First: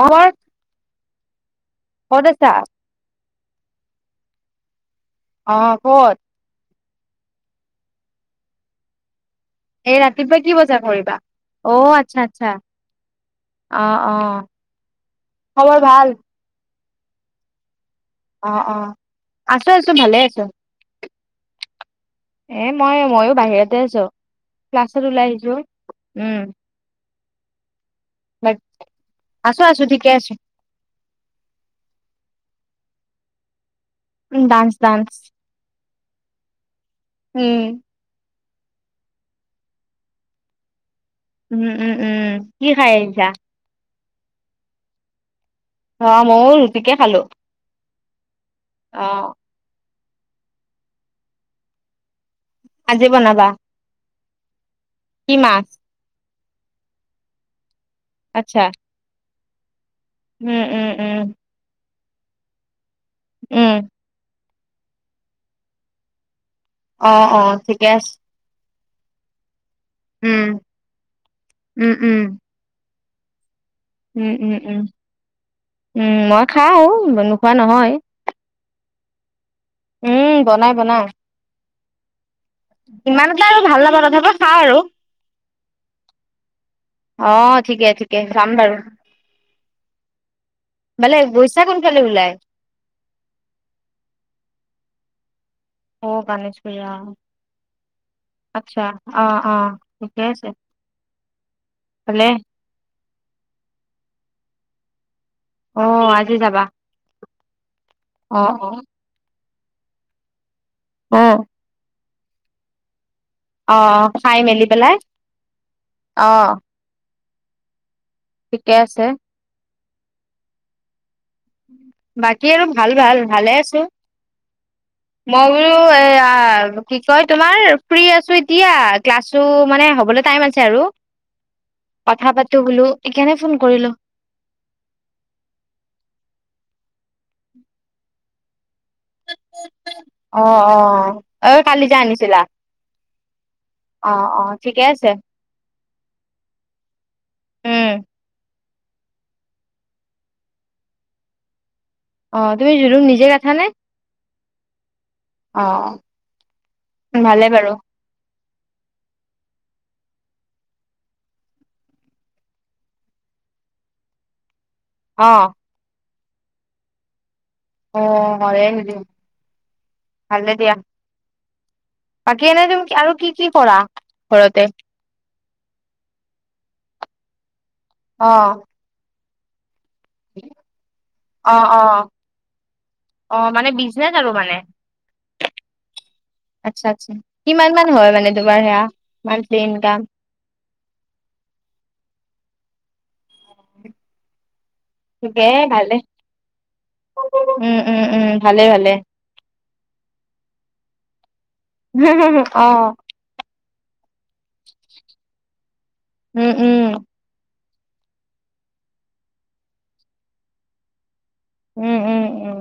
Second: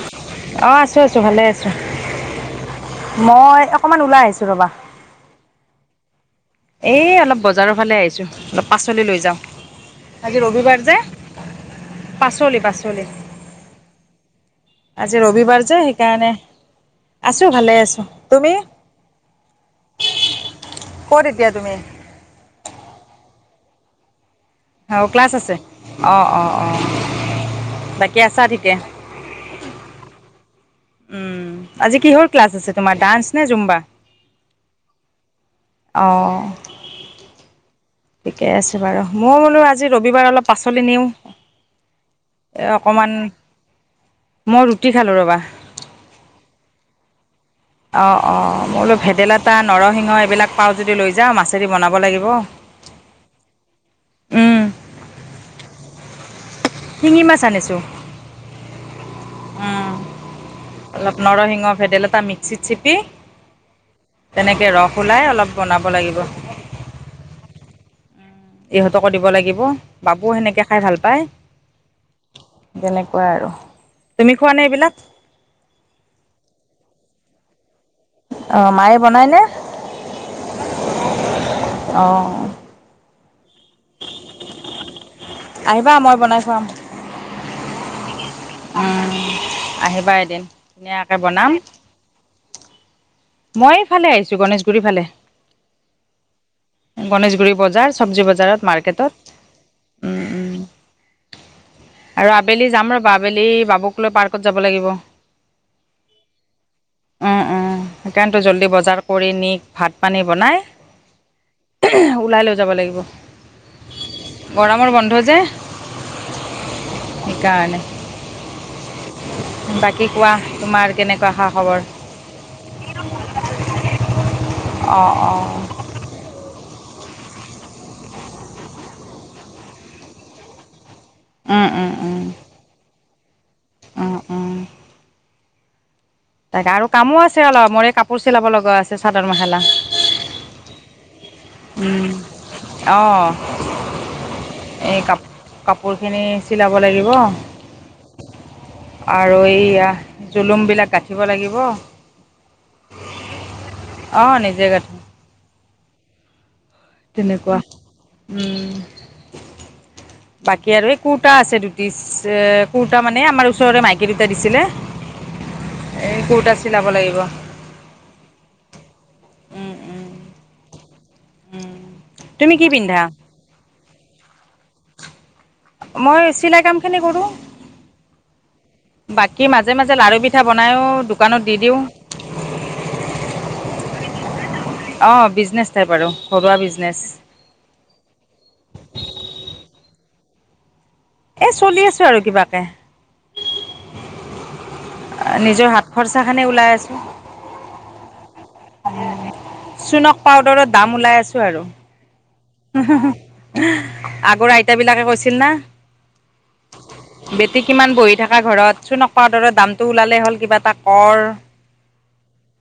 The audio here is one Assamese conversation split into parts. অ মৰ অঁ আছোঁ আছোঁ ভালে আছোঁ, মই অকণমান ওলাই আহিছোঁ ৰ'বা। অ ক'ত? এই অলপ বজাৰৰ ফালে আহিছো, অলপ পাচলি লৈ যাওঁ। এই ৰাতিপুৱা আজি কি বজাৰ ৰবিবাৰ যে, কৰিবা অ আচ্ছা আচ্ছা পাচলি - পাচলি। অ অ আজি ৰবিবাৰ খবৰ যে ভাল সেইকাৰণে, আছো ভালে আছো। অ অ, আছো আছো ভালে আছো। ক'ত তেতিয়া তুমি? এ মই ময়ো বাহিৰতে আছো, ক্লাছত অঁ ওলাই ক্লাছ আহিছো আছে উম। কেঁচা বাক ঠিকে। আছো আছো ঠিকে আছে। উম, আজি কিহৰ ক্লাছ আছে তোমাৰ ডান্স নে জুম্বা? উম ডান্স ডান্স। অঁ। উম। ঠিকে আছে বাৰু মই বোলো আজি ৰবিবাৰ অলপ পাচলি নিওঁ। উম উম উম এ কি খাই অকমান আহিছা। মই ৰুটি খালোঁ ৰ'বা। অ ম‌য়ো ৰুটিকে খালো। অঁ অঁ, মই বোলো অ ভেদাইলতা, নৰসিংহ এইবিলাক পাওঁ যদি লৈ যাওঁ, মাছেদি বনাব লাগিব। আজি বনাবা? উম, কি মাছ। শিঙি মাছ আনিছোঁ। আচ্ছা। উম। উম উম উম, নৰসিংহ ভেদাইলতা মিক্সিত চেপি। উম তেনেকে ৰস ওলাই অলপ বনাব লাগিব। অ অ ঠিকে আছে। ইহঁতকো দিব লাগিব বাবু উম সেনেকে খাই ভাল পায়। উম উম বেলেগ কোৱা আৰু উম তুমি উম খোৱানে উম এইবিলাক উম মই খাও নোখোৱা নহয়। অ মায়ে বনাই নে। উম বনাই বনাই। অ, ইমান এটা আৰু ভাল নাপাওঁ তথাপি খাওঁ আৰু আহিবা মই বনাই খোৱাম। অ ঠিকে ঠিকে, যাম বাৰু উম, আহিবা এদিন ধুনীয়াকৈ মানে বনাম গৈছা কোনফালে ওলাই, মই এইফালে আহিছো গণেশগুৰি ফালে। অ', গণেশগুৰি অ', গণেশগুৰি বজাৰ চবজি বজাৰত আচ্ছা মাৰ্কেটত, অ উম ঠিকে আছে। উম ভালে। আৰু আবেলি যাম ৰ'বা আবেলি বাবুক লৈ পাৰ্কত যাব লাগিব। উম উম অ', আজি যাবা সেইকাৰণেতো অ', জলি অ', উম, বজাৰ। কৰি নি ভাত পানী বনাই। অ, ওলাই লৈ যাব লাগিব। অ অ খাই মেলি গৰমৰ পেলাই অ, সেই কাৰণে। ঠিকে আছে। বাকী কোৱা তোমাৰ কেনেকুৱা হা, বাকী আৰু ভাল ভাল ভালে আছো অঁ অঁ মই বোলো এয়া, অ কি কয় তোমাৰ ফ্ৰী আছো এতিয়া ক্লাছো মানে হ'বলে টাইম আছে আৰু [inaudible] উম উম উম, কথা পাতো বোলো এইকাৰণে ফোন কৰিলো। অ অ, তাকে আৰু কামো আছে অলপ মোৰে কাপোৰ চিলাব লগা আছে চাদৰ মেখেলা। অ অ, কালি যে উম আনিছিলা অ, অ অ ঠিকে এই আছে কাপ কাপোৰখিনি চিলাব লাগিব। উম আৰু এইয়া জুলুম বিলাক গাঁঠিব লাগিব। অ তুমি জোলোৰম নিজে গাঠানে। অ নিজে গাঠো। অ। ভালে তেনেকুৱা বাৰু উম বাকী আৰু এই কুৰ্তা আছে দুটিচ এ কুৰ্তা মানে আমাৰ ওচৰৰে মাইকী দুটা দিছিলে। অ, এই কোৰ্তা চিলাব লাগিব। অ হয় নি [unintelligible] উম ভালে দিয়া। উম বাকী কি এনে তুমি পিন্ধা আৰু কি কি কৰা ঘৰতে? মই চিলাই কামখিনি কৰোঁ। অ। বাকী মাজে - মাজে লাৰু পিঠা বনাইও দোকানত অ দি দিওঁ। অ অ মানে বিজনেচ আৰু মানে অহ, বিজনেছ টাইপ আৰু ঘৰুৱা আচ্ছা বিজনেচ। আচ্ছা কিমান মান হয় মানে তোমাৰ সেয়া মান্থলী ইনকাম? এ চলি আছো আৰু কিবাকে। ঠিকে নিজৰ হাত ভালে খৰচা খিনি ওলাই আছো উম উম উম ভালে ভালে। চুনক পাউদাৰৰ দাম ওলাই আছো আৰু। হুম হ হ। [unintelligible] আগৰ আইতাবিলাকে কৈছিল না। উম উম বেটি কিমান বহি থাকা ঘৰত চোনক পাউদাৰৰ ধৰ দামটো ওলালে হ'ল কিবা এটা কৰ। উম উম উম।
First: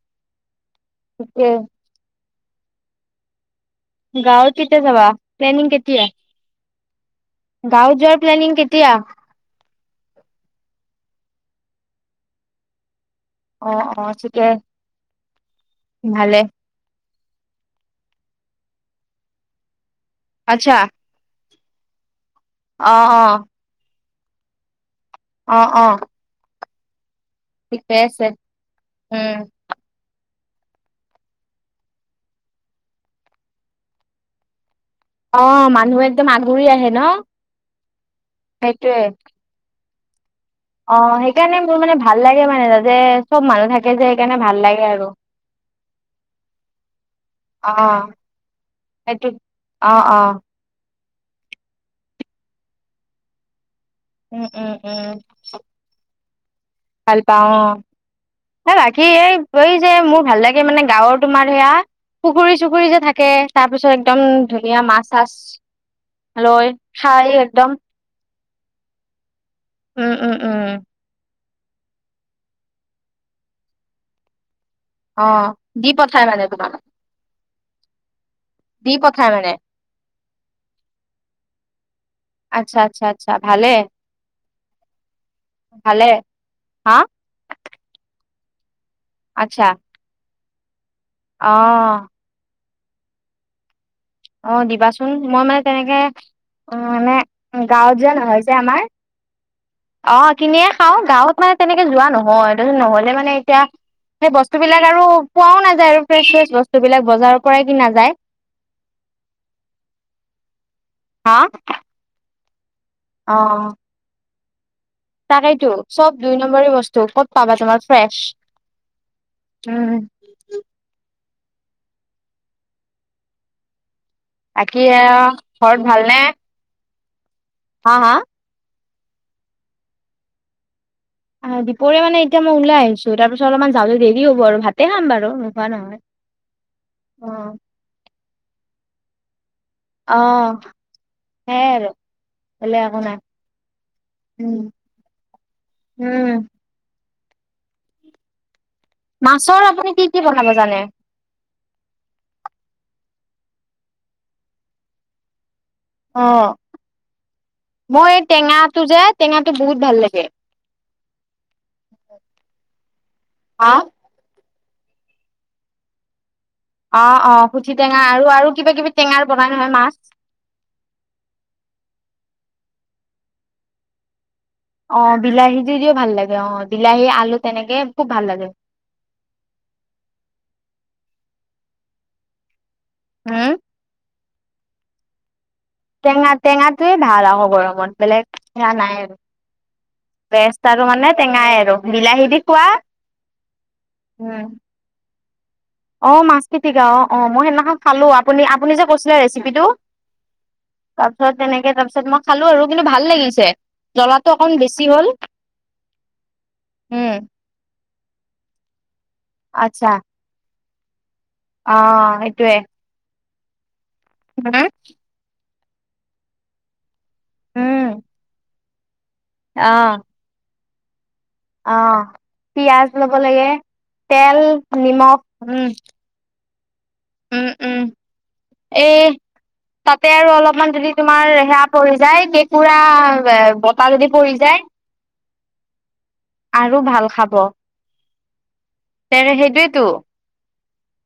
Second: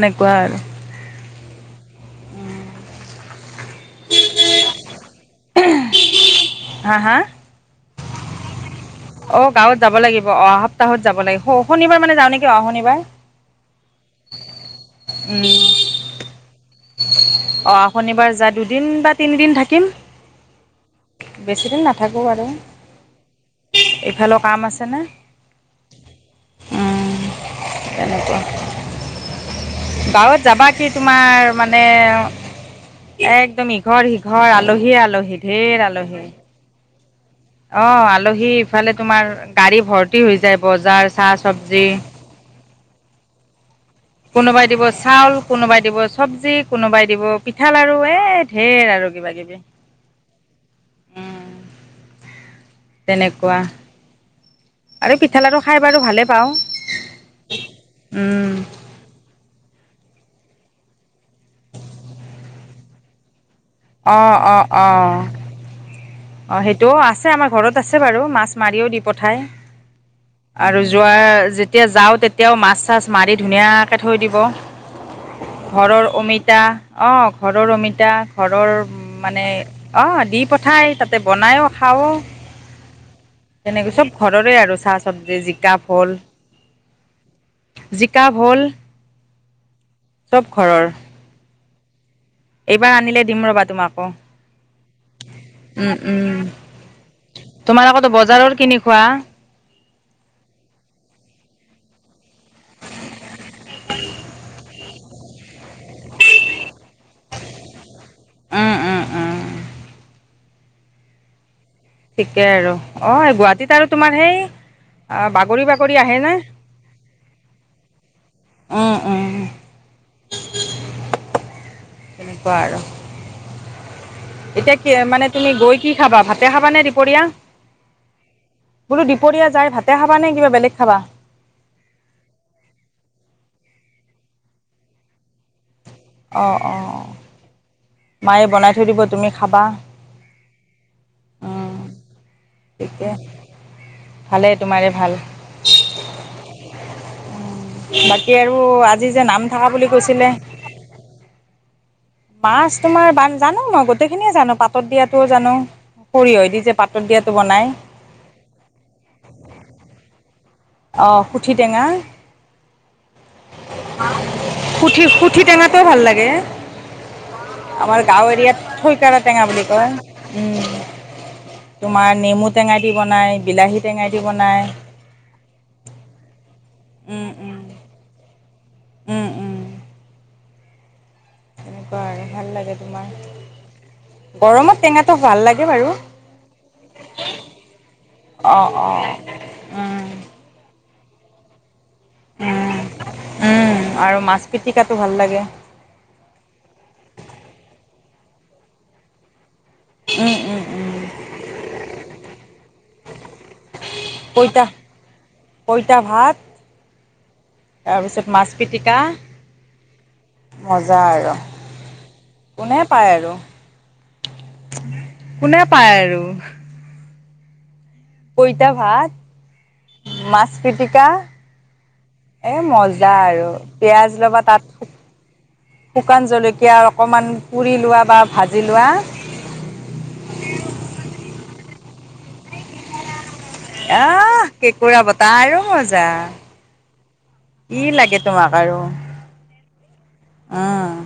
তেনেকুৱা আৰু। ঠিকে গাৱত কেতিয়া যাবা প্লেনিং কেতিয়া? হা হা? গাৱত যোৱাৰ প্লানিং কেতিয়া? অ, গাৱত যাব লাগিব অহা সপ্তাহত যাব লাগিব শনিবাৰ মানে যাও নেকি অহা শনিবাৰ। অ অ ঠিকে উম ভালে। অহা শনিবাৰ যা দুদিন বা তিনিদিন থাকিম। আচ্ছা। বেছিদিন নাথাকো আৰু। অ অ এইফালৰ কাম আছে না। অ অ উম, ঠিকে আছে তেনেকুৱা। উম, গাঁৱত যাবা কি তোমাৰ মানে একদম ইঘৰ সিঘৰ আলহীয়ে আলহী। অ ঢেৰ মানুহ আলহী একদম আগুৰি আহে ন। অ, আলহী ইফালে সেইটোয়ে তোমাৰ গাড়ী ভৰ্তি হৈ যায় অ', বজাৰ চাহ সেইকাৰণে মোৰ চবজি। মানে ভাল লাগে মানে তাতে চব মানুহ থাক- কোনোবাই দিব চাউল কোনোবাই দিব চবজি কোনোবাই দিব অ', পিঠা লাৰু এ ঢেৰ আৰু সেইটো কিবা কিবি। অ অ উম তেনেকুৱা উম উম। উম, আৰু পিঠা লাড়ু খাই বাৰু ভালেই পাওঁ। ভাল পাওঁ অ, উম হ ৰাইক সি এই এই যে মোৰ ভাল লাগে মানে গাঁৱৰ তোমাৰ সেয়া পুখুৰী চুখুৰী যে থাকে। তাৰ পিছত অ একদম অ ধুনীয়া অ মাছ চাছ লৈ খাই একদম ছে বাৰু মাছ মাৰিও দি পঠায়। উম উম উম। আৰু যোৱা যেতিয়া যাও তেতিয়াও মাছ চাছ মাৰি ধুনীয়াকে থৈ দিব। অ'। দি ঘৰৰ পঠাই মানে অমিতা, তোমালোক অ ঘৰৰ অমিতা ঘৰৰ দি পঠাই মানে অঁ দি পঠাই তাতে বনায়ো খাওঁ। আচ্ছা আচ্ছা আচ্ছা ভাল। তেনেকৈ চব ঘৰৰে আৰু চাহ চবজি জিকা ভালে ফল হা? জিকা, ভো'ল। আচ্ছা। চব ঘৰৰ। অঁ। এইবাৰ আনিলে দিম ৰবা তোমাকো। অ দিবাচোন, মই মানে উম, তেনেকে উম, উ মানে গাঁৱত তোমালোকতো যোৱা নহয় বজাৰৰ যে কিনি আমাৰ। খোৱা। অ কিনিয়ে খাও, গাঁৱত মানে তেনেকে যোৱা নহয়, তছত নহলে মানে এতিয়া সেই বস্তু বিলাক। আৰু পোৱাও নাযায় আৰু ফ্ৰেছ ফ্ৰেছ বস্তু বিলাক বজাৰৰ পৰাই কিনাা যায়। উম, উম, উম। হা। ঠিকে আৰু অ অ', গুৱাহাটীত আৰু তোমাৰ সেই আহ, বাগৰি তাকেইতো বাগৰি চব আহে নে? দুই নম্বৰী বস্তু, ক'ত পাবা তোমাৰ ফ্ৰেছ উম, উম, উম। তেনেকুৱা আৰু এতিয়া বাকী কি আ মানে তুমি ঘৰত গৈ কি ভালনে খাবা ভাত দেখাবানে দুপৰীয়া? হা হা। বোলো দুপৰীয়া যায় ভাতে খাবা নে কিবা বেলেগ খাবা? অ দীপৰিয় মানে এতিয়া মই ওলাই আহিছো, তাৰ পিছত অলপমান যাওঁলে দেৰি হ'ব আৰু ভাতে খাম বাৰু নোখোৱা নহয়। অঁ অঁ। অ', মায়ে বনাই থৈ দিব তুমি খাবা। অ সেই আৰু। বেলেগ একো নাই থিকেই, ভালেই উম, তোমাৰে ভাল। উম। বাকী আৰু আজি যে নাম মাছৰ থাকা বুলি আপুনি কি কি কৈছিলে? বনাব জানে মাছ তোমাৰ জানো ম গোটেইখিনিয়ে জানো, পাতত দিয়াটোও জানো। সৰিয়হ অ', দি যে পাতত দিয়াাতটো বনাই? মই এই টেঙাটো যে টেঙাটো বহুত ভাল লাগে। অঁ সুঠি টেঙা। হা সুঠি, সুঠি টঙাটোওৱে ভাল লাগে। অ', অ', পুঠি টেঙা আমাৰ আৰু আৰু কিবা গাঁৱএৰিয়াত কিবি থইকাৰা টেঙাৰ টেঙা বনাই বুলি নহয় কয়। মাছ। উম, তোমাৰ নেমু টেঙাই দি বনায়, বিলাহী টেঙাই দি বনায়, অ বিলাহী দি য়ম্পদিও ভাল লাগে অ বিলাহী উম আলু উম তেনেকে খুব ভাল লাগে। উম উম। তেনেকুৱা আৰু ভাল লাগে উম। তোমাৰ গৰমত টেঙাটো ভাল লাগে বাৰু টেঙা টেঙাটোৱে ভাল আকৌ গৰমত, বেলেগ টেঙা অ' নাই অ' আৰু। উম বেষ্ট আৰু মানে টেঙাই আৰু বিলাহী দি খোৱা উম উম। শিকাতো ভাল লাগে। অ মাছ পিতিকা অ, অ মই সেইদিনাখন খালো, আপুনি আপুনি যে কৈছিলে ৰেচিপিটো উম উম তাৰপিছত তেনেকে তাৰপিছত মই খালো আৰু কিন্তু ভাল লাগিছে। জ্বলাটো অকণ পইতা বেছি হ'ল পইতা ভাত উম। তাৰপিছত মাছ পিটিকা, আতচছা। মজা আৰু। অ সেইটোৱে। হে পায় আৰু। মানে? কোনে পায় আৰু। উম। কোইতা ভাত অ। মাছ পিটিকা, এ পিয়াজ মজা ল'ব লাগে আৰু পিয়য়াজ তেল ল'বা তাত নিমখ উম শুকান জলকীয়া অকণমান উম উম পুৰি লোৱা বা ভাজি লোৱা। এই তাতে আৰু অলপমান যদি তোমাৰ ৰে সে পৰি যায় কেঁকুৰা বতাহ যদি পৰি আহ, যায় কেঁকুৰা বতাহ আৰু মজা। আৰু ভাল খাব। কি লাগে তোমাক তেৰে সেইটোয়েতো। অঁ।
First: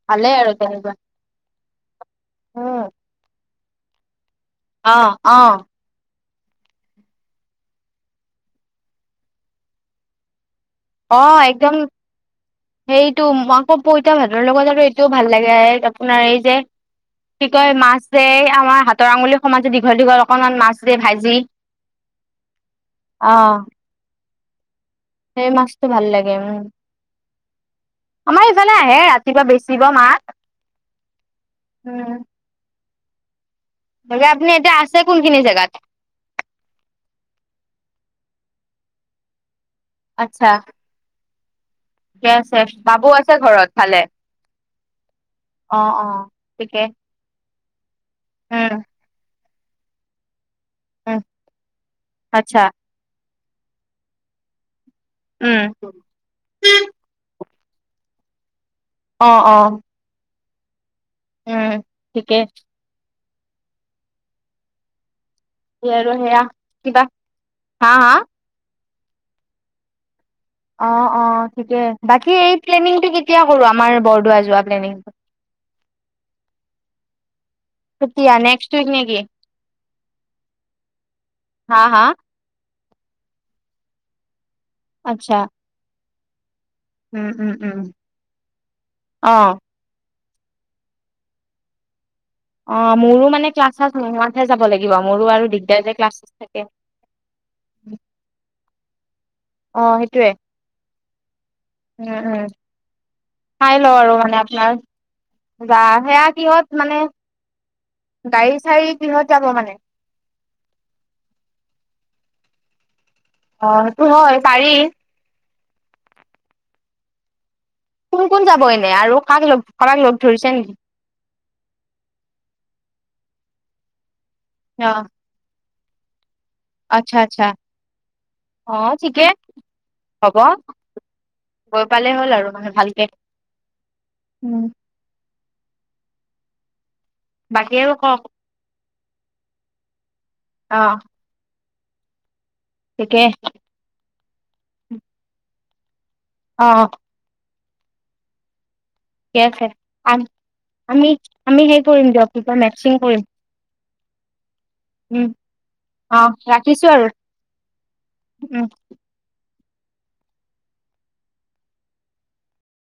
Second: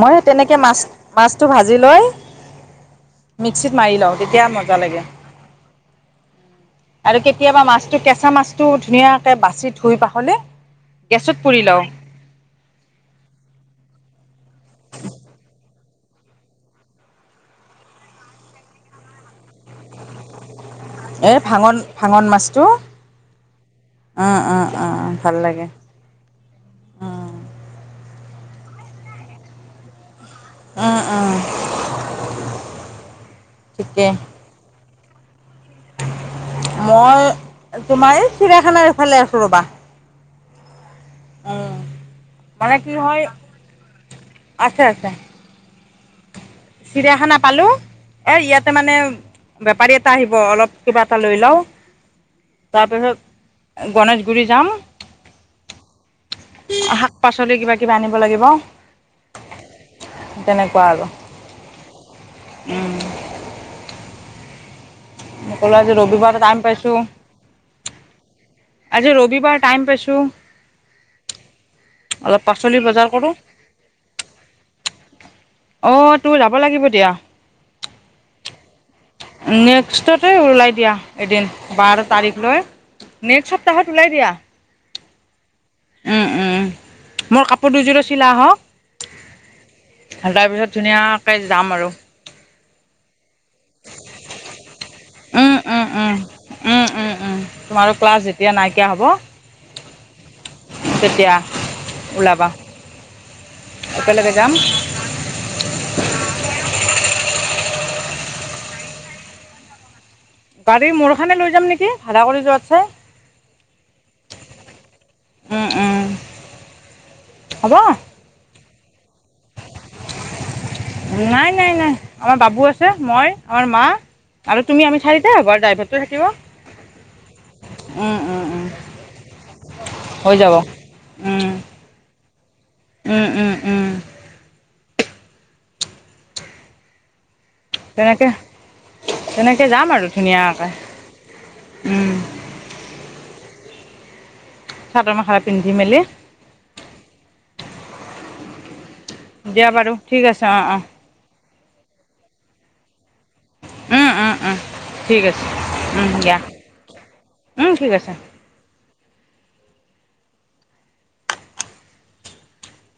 মই সেই ভালেই আৰু তেনেকৈ মাছ তেনেকুৱা মাছটো ভাজি লৈ, উম। মিক্সিত মাৰি লওঁ, তেতিয়া মজা অ লাগে। অ আৰু কেতিয়াবা মাছটো, কেঁচা মাছটো ধুনীয়াকে বাছি ধুই পাখলি অ একদম সেইটো, আকৌ পইতা ভাতৰ লগত আৰু এইটোও ভাল লাগে। আপোনাৰ এই যে কি কয়, মাছ যে আমাৰ হাতৰ আঙুলি সমান যে দীঘল দীঘল অকমান মাছ যে ভাই এই ভাঙন ভাঙন মাছটো। অ' অঁ অঁ, অ অ। সেই মাছটো ভাল লাগে, উম। আমাৰ এইফালে আহে ৰাতিপুৱা বেচিব মাছ। উম উম। ঠিকেই বাকী আপুনি এতিয়া আছে কোনখিনি জেগাত? মই, তোমাৰ এই চিৰায়াখানাৰ এইফালে আছোঁ ৰ'বা। আচ্ছা। অঁ। ঠিকে আছে। বাবু আছে ঘৰত ভালে? আছে আছে অ অ, থিকে। চিৰিয়াখানা পালোঁ। এ ইয়াতে মানে বেপাৰী এটা আহিব অলপ কিবা এটা উম, লৈ লওঁ, আচ্ছা তাৰপিছত গণেশগুৰি যাম। উম। শাক পাচলি কিবা কিবা আনিব লাগিব। অ অ। তেনেকুৱা আৰু। উম, ঠিকেই। উম। মই কলো আজি আৰু ৰবিবাৰ, সেয়া টাইম পাইছোঁ। কিবা হা হা আজি ৰবিবাৰ, টাইম পাইছোঁ। অ অ, ঠিকে। বাকী অলপ এই পাচলি বজাৰ প্লেনিংটো কৰোঁ কেতিয়া কৰো আমাৰ বৰদোৱা যোৱা প্লেনিং টো। অ তোৰ যাব লাগিব দিয়া। কেতিয়া নেক্সট উইক নেকি নে ক্সতটে ওলাই দিয়া এদিন হা বাৰ হা তাৰিখ লৈ, নেক্সট সপ্তাহত ওলাই দিয়া। আচ্ছা। উম উম। উম মোৰ উম কাপোৰ উম দুযোৰো চিলাই আহক। অ তাৰ পিছত ধুনীয়াকে যাম আৰু। অ, মোৰো মানে ক্লাছ-ছাল্লাছ নোহোৱাতহে যাব লাগিব। মোৰো আৰু উম দিগদাৰ উম যে, ক্লাছ উম থাকে। উম উম উম তোমাৰো ক্লাছ যেতিয়া নাইকিয়া হ'ব, অ সেইটোয়ে। তেতিয়া। উম উম। ওলাবা চাই লওঁ আৰু, একেলগে মানে যাম আপোনাৰ বা সেয়া কিহত মানে গাড়ী চাৰী কিহত যাব মানে গাড়ী মোৰখনে লৈ যাম নেকি ভাড়া কৰি যোৱাতছে অ সেইটো হয় পাৰি উম উম, হ'ব? কোন কোন যাব এনে, আৰু কাক লগ, কাবাক লগ ধৰিছে নেকি? নাই নাই নাই, আমাৰ বাবু আছে, মই, আমাৰ মা আৰু তুমি অ আমি চাৰি তে হ'ব আৰু ড্ৰাইভাৰতোহে থাকিব আচ্ছা আচ্ছা উম, উম, উম। অ ঠিকে হ'ব হৈ যাব উম গৈ পালে হ'ল আৰু মানে ভালকে উম উম উম উম বাকী আৰু কওক? তেনেকে তেনেকে যাম আৰু ধুনীয়াকে অ', উম ঠিকে চাদৰ মেখেলা পিন্ধি মেলি অ অ ঠিকে আছে দিয়া বাৰু অ ঠিক আছে অঁ আমি আমি সেই কৰিম দিয়ক কিবা মেক্সিং কৰিম অঁ ঠিক উম আছে উম, অহ দিয়া ৰাখিছো আৰু উম, ঠিক আছে উম